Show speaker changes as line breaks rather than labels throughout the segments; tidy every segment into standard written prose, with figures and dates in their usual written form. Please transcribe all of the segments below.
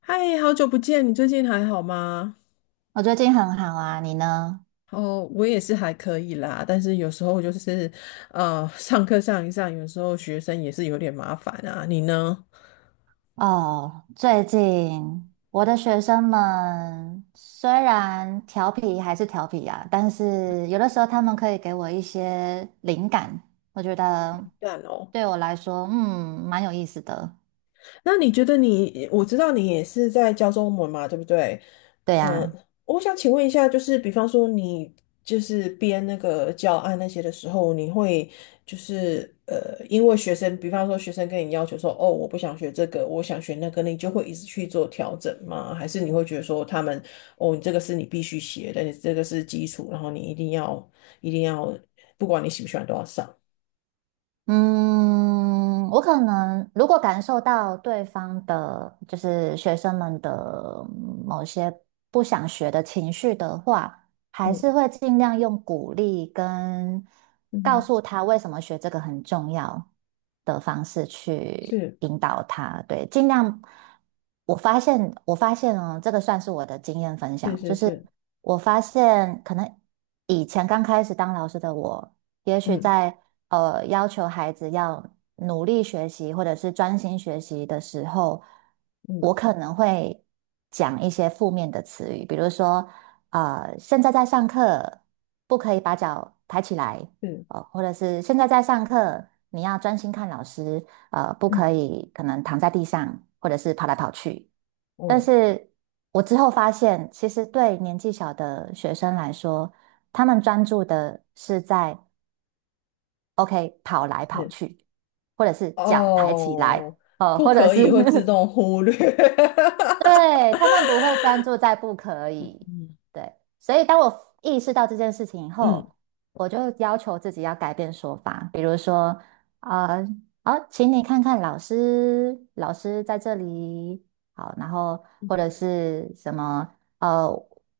嗨，好久不见，你最近还好吗？
我最近很好啊，你呢？
哦，我也是还可以啦，但是有时候就是，上课上一上，有时候学生也是有点麻烦啊。你呢？
哦，最近我的学生们虽然调皮还是调皮啊，但是有的时候他们可以给我一些灵感，我觉得
淡哦。
对我来说，蛮有意思的。
那你觉得你，我知道你也是在教中文嘛，对不对？
对呀。
嗯，我想请问一下，就是比方说你就是编那个教案那些的时候，你会就是因为学生，比方说学生跟你要求说，哦，我不想学这个，我想学那个，你就会一直去做调整吗？还是你会觉得说他们，哦，你这个是你必须学的，你这个是基础，然后你一定要，不管你喜不喜欢都要上。
嗯，我可能如果感受到对方的，就是学生们的某些不想学的情绪的话。还
嗯
是会尽量用鼓励跟告
嗯，
诉他为什么学这个很重要的方式去
是
引导他。对，尽量。我发现哦，这个算是我的经验分
是
享，就
是
是
是，
我发现可能以前刚开始当老师的我，也许
嗯
在要求孩子要努力学习或者是专心学习的时候，我
嗯
可能会讲一些负面的词语，比如说。现在在上课，不可以把脚抬起来。
是。
或者是现在在上课，你要专心看老师。不
嗯
可以可能躺在地上，或者是跑来跑去。但
哦，
是我之后发现，其实对年纪小的学生来说，他们专注的是在 OK 跑来跑
是
去，或者是脚抬起来，
哦，不
或者
可
是
以会自 动忽略。
对，他们不会专注在不可以。
嗯
对，所以当我意识到这件事情以
嗯，
后，我就要求自己要改变说法，比如说，呃，好，请你看看老师，老师在这里。好，然后或者是什么，呃，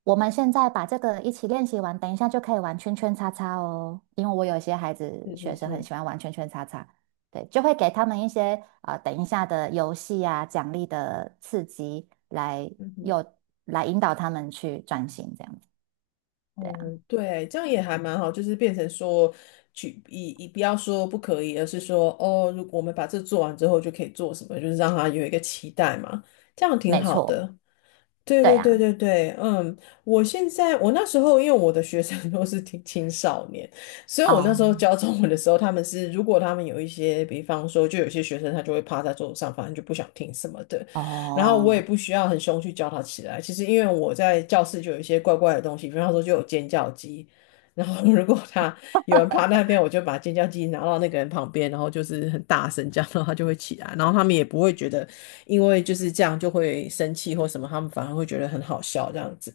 我们现在把这个一起练习完，等一下就可以玩圈圈叉叉哦，因为我有些孩子
是是
学生很
是，
喜欢玩圈圈叉叉。对，就会给他们一些啊、等一下的游戏啊、奖励的刺激来
嗯哼，
诱引导他们去专心这样子。对啊。
哦，对，这样也还蛮好，就是变成说，去以不要说不可以，而是说，哦，如果我们把这做完之后就可以做什么，就是让他有一个期待嘛，这样挺
没
好
错。
的。对
对
对
啊。
对对对，嗯，我现在我那时候因为我的学生 都是青少年，所以我那
哦
时候教中文的时候，他们是如果他们有一些，比方说就有些学生他就会趴在桌子上，反正就不想听什么的，然后我也
哦。
不需要很凶去教他起来。其实因为我在教室就有一些怪怪的东西，比方说就有尖叫鸡，然后如果他有人趴那边，我就把尖叫鸡拿到那个人旁边，然后就是很大声这样，然后他就会起来，然后他们也不会觉得因为就是这样就会生气或什么，他们反而会觉得很好笑这样子。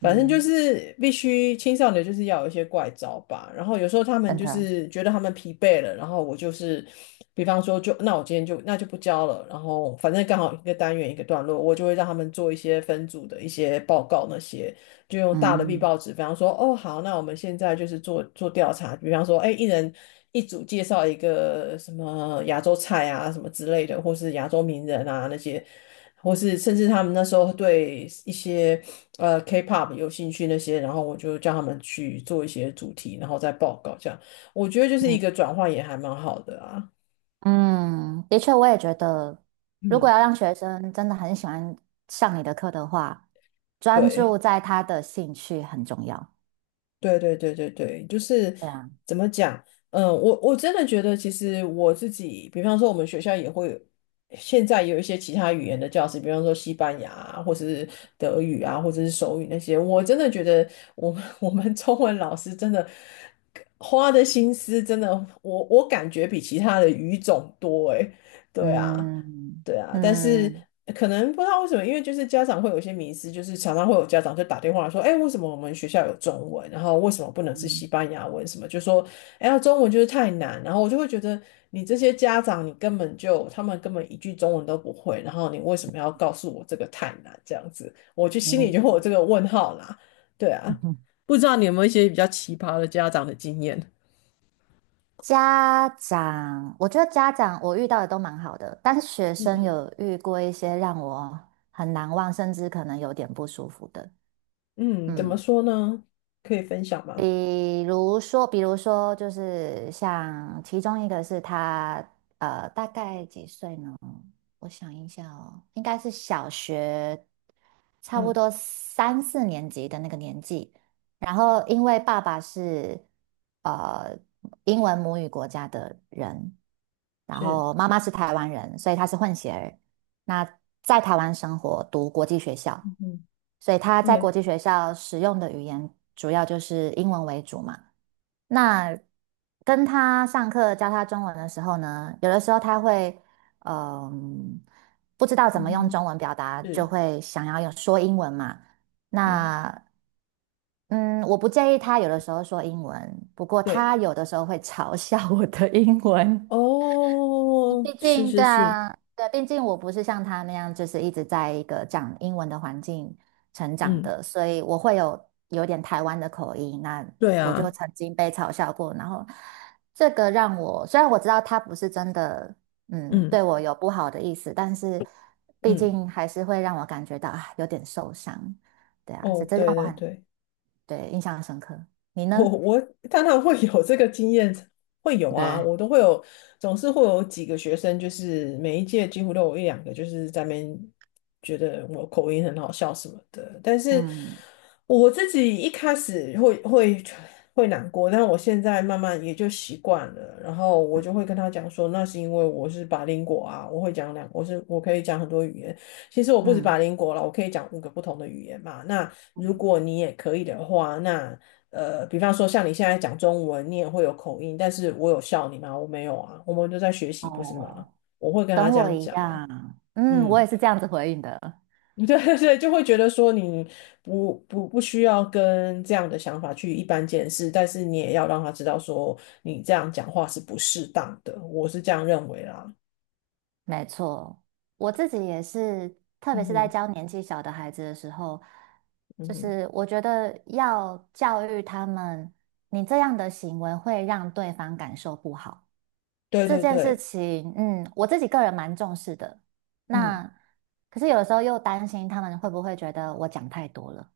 反正就是必须青少年就是要有一些怪招吧。然后有时候他们
真
就
的。
是觉得他们疲惫了，然后我就是，比方说就那我今天就那就不教了。然后反正刚好一个单元一个段落，我就会让他们做一些分组的一些报告那些，就用大的 B
嗯
报纸，比方说哦好，那我们现在就是做做调查，比方说哎一人。一组介绍一个什么亚洲菜啊，什么之类的，或是亚洲名人啊那些，或是甚至他们那时候对一些K-pop 有兴趣那些，然后我就叫他们去做一些主题，然后再报告这样。我觉得就是
嗯
一个转换也还蛮好的啊。
嗯。的确，我也觉得，如果
嗯，
要让学生真的很喜欢上你的课的话，专
对。
注在他的兴趣很重要。
对对对对对，就是
对啊。
怎么讲？嗯，我真的觉得，其实我自己，比方说我们学校也会有，现在有一些其他语言的教室，比方说西班牙啊，或者是德语啊，或者是手语那些，我真的觉得我们 我们中文老师真的花的心思，真的，我感觉比其他的语种多诶。对啊，
嗯
对啊，但是
嗯
可能不知道为什么，因为就是家长会有一些迷失，就是常常会有家长就打电话说，哎，为什么我们学校有中文，然后为什么不能是西
嗯
班牙文什么，就说，哎呀，中文就是太难，然后我就会觉得你这些家长，你根本就他们根本一句中文都不会，然后你为什么要告诉我这个太难这样子，我就心里
嗯。
就会有这个问号啦，对啊，
嗯
不知道你有没有一些比较奇葩的家长的经验？
家长，我觉得家长我遇到的都蛮好的，但是学
嗯
生
嗯
有遇过一些让我很难忘，甚至可能有点不舒服的。
嗯，怎么
嗯，
说呢？可以分享吗？
比如说就是像其中一个是他，大概几岁呢？我想一下哦，应该是小学，差不
嗯，
多三四年级的那个年纪。然后，因为爸爸是呃英文母语国家的人。然
是，
后妈妈是台湾人，所以她是混血儿。那在台湾生活，读国际学校，
嗯
所以她在国
嗯
际学校使用的语言主要就是英文为主嘛。那跟她上课教她中文的时候呢，有的时候她会，嗯、不知道怎
嗯
么用
哼，
中文表达，就
是，
会想要有说英文嘛。
嗯，
那嗯，我不介意她有的时候说英文，不过
对，
她有的时候会嘲笑我的英文。
哦，
毕
是
竟，对
是是，
啊，对，毕竟我不是像他那样，就是一直在一个讲英文的环境成长
嗯，
的，所以我会有点台湾的口音。那
对
我就
啊，
曾经被嘲笑过，然后这个让我，虽然我知道他不是真的，
嗯
对我有不好的意思，但是毕
嗯，
竟还是会让我感觉到啊，有点受伤。对啊，所以
哦，
这让
对
我
对
很，
对，
对，印象深刻。你呢？
当然会有这个经验，会有啊，
对。
我都会有，总是会有几个学生，就是每一届几乎都有一两个，就是在那边觉得我口音很好笑什么的。但是
嗯
我自己一开始会难过，但我现在慢慢也就习惯了。然后我就会跟他讲说，那是因为我是 b i 果啊，我会讲两，我是我可以讲很多语言。其实我不止法
嗯
林国了，我可以讲五个不同的语言嘛。那如
嗯。
果你也可以的话，那比方说像你现在讲中文，你也会有口音，但是我有笑你吗？我没有啊，我们都在学习，不是吗？
哦。
我会跟他
跟
这
我
样
一
讲啊，
样，我
嗯，
也是这样子回应的。
对对对，就会觉得说你不需要跟这样的想法去一般见识，但是你也要让他知道说你这样讲话是不适当的，我是这样认为啦。
没错，我自己也是，特别
嗯
是在
哼，
教年纪小的孩子的时候，
嗯
就
哼，
是我觉得要教育他们，你这样的行为会让对方感受不好，
对
这
对
件事
对，
情，我自己个人蛮重视的。
嗯，
那可是有的时候又担心他们会不会觉得我讲太多了。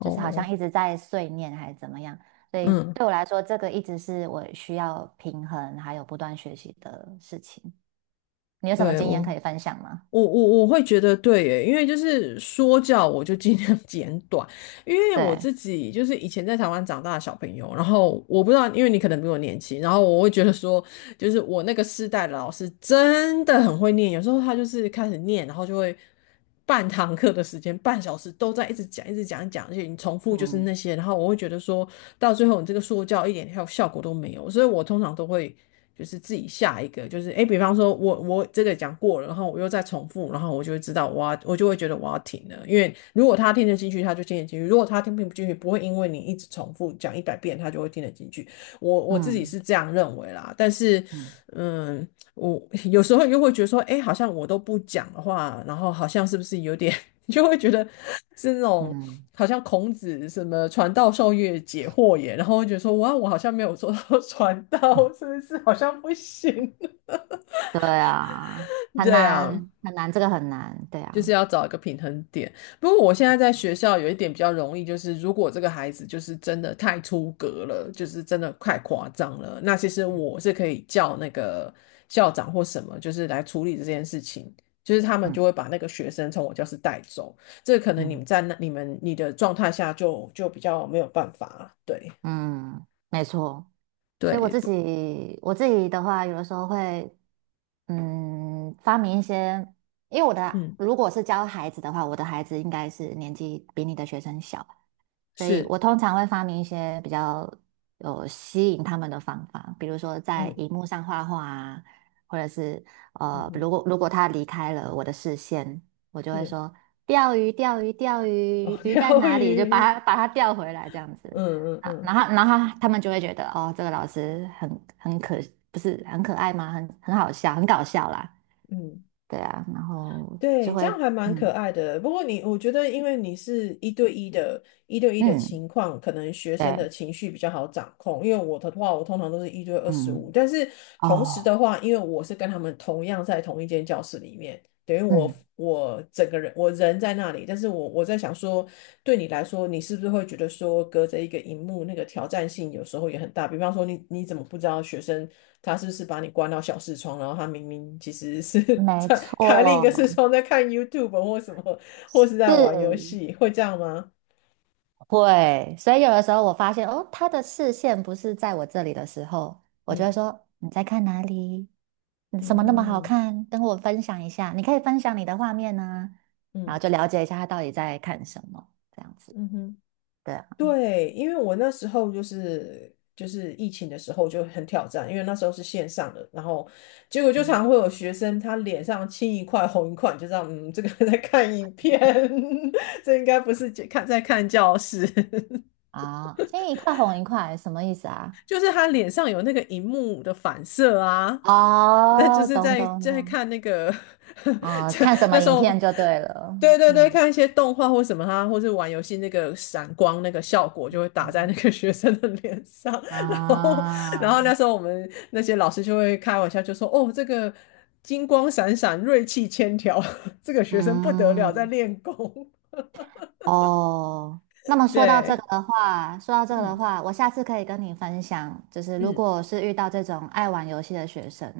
就是好像一直在碎念还是怎么样，所以
嗯。
对我来说，这个一直是我需要平衡还有不断学习的事情。你有什么
对
经
我，
验可以分享吗？
我会觉得对耶，因为就是说教我就尽量 简短，因为我
对。
自己就是以前在台湾长大的小朋友，然后我不知道，因为你可能比我年轻，然后我会觉得说，就是我那个世代的老师真的很会念，有时候他就是开始念，然后就会半堂课的时间，半小时都在一直讲，一直讲，一直讲，而且你重复就是
嗯
那些，然后我会觉得说到最后你这个说教一点效果都没有，所以我通常都会。就是自己下一个，就是哎，比方说我这个讲过了，然后我又再重复，然后我就会知道我就会觉得我要停了，因为如果他听得进去，他就听得进去；如果他听不进去，不会因为你一直重复讲一百遍，他就会听得进去。我自己
嗯
是这样认为啦，但是
嗯
嗯，我 有时候又会觉得说，哎，好像我都不讲的话，然后好像是不是有点你就会觉得是那种
嗯
好像孔子什么传道授业解惑也，然后会觉得说哇，我好像没有做到 传道，
嗯。
是不是好像不行？
对啊。很
对啊，
难很难，这个很难。对
就是
啊。
要找一个平衡点。不过我现在在学校有一点比较容易，就是如果这个孩子就是真的太出格了，就是真的太夸张了，那其实
嗯
我是可以叫那个校长或什么，就是来处理这件事情。就是他们就
嗯
会把那个学生从我教室带走，这个可能你们
嗯
在那你们你的状态下就比较没有办法，对
嗯。没错。所以我
对，
自
不
己我自己的话，有的时候会发明一些，因为
嗯，
如果是教孩子的话，我的孩子应该是年纪比你的学生小，所以
是。
我通常会发明一些比较有吸引他们的方法，比如说在
嗯
荧幕上画画啊，或者是
嗯哼，
如果他离开了我的视线，我就会
是
说钓鱼，钓鱼，钓
哦，
鱼，鱼在
疗
哪里？就把
愈，
它把它钓回来这样子
嗯嗯
啊，然
嗯
后然后他们就会觉得哦，这个老师很很可，不是很可爱吗？很好笑，很搞笑啦。
嗯。
对啊，然后就
对，这
会。
样还蛮可
嗯
爱的。不过你，我觉得，因为你是一对一的，一对一的
嗯。
情况，可能学生
对。
的情绪比较好掌控。因为我的话，我通常都是一对二十五，
嗯。
但是同时的
哦。
话，因为我是跟他们同样在同一间教室里面，等于我
嗯。
我整个人我人在那里，但是我在想说，对你来说，你是不是会觉得说，隔着一个荧幕，那个挑战性有时候也很大？比方说你，你怎么不知道学生他是不是把你关到小视窗，然后他明明其实是
没
在开另一个视
错，
窗在看 YouTube 或什么，或是在玩游
是
戏，会这样吗？
会。所以有的时候我发现，哦，他的视线不是在我这里的时候，我就会
嗯
说："你在看哪里？你什么那么好
嗯
看？跟我分享一下。你可以分享你的画面呢、
嗯
然后就
嗯
了解一下他到底在看什么，这样子。"
嗯哼。
对啊。
对，因为我那时候就是就是疫情的时候就很挑战，因为那时候是线上的，然后结果就
嗯
常会有学生他脸上青一块红一块，你就知道嗯，这个 在看影片，这应该不是看在看教室。
啊，青一块红一块，什么意思啊？
就是他脸上有那个荧幕的反射啊，那就
哦，
是
懂
在
懂
在
懂。
看那个，
哦，
这
看什么
那时
影
候，
片就对了。
对对对，
嗯
看一些动画或什么啊，或是玩游戏那个闪光那个效果就会打在
嗯
那个学生的脸上，然后
啊。
那时候我们那些老师就会开玩笑就说，哦，这个金光闪闪，锐气千条，这个学生不得了，在
嗯。
练功，
哦，那么 说到这个
对，
的话，说到这个的
嗯
话，我下次可以跟你分享，就是如
嗯，
果我是遇到这种爱玩游戏的学生，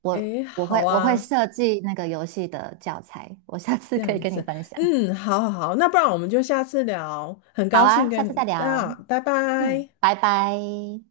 我
诶，
我
好
会我会
啊。
设计那个游戏的教材，我下次
这
可以
样
跟你
子，
分享。
嗯，好好好，那不然我们就下次聊，很
好
高兴
啊，
跟
下次再
你啊，
聊。
拜
嗯，
拜。
拜拜。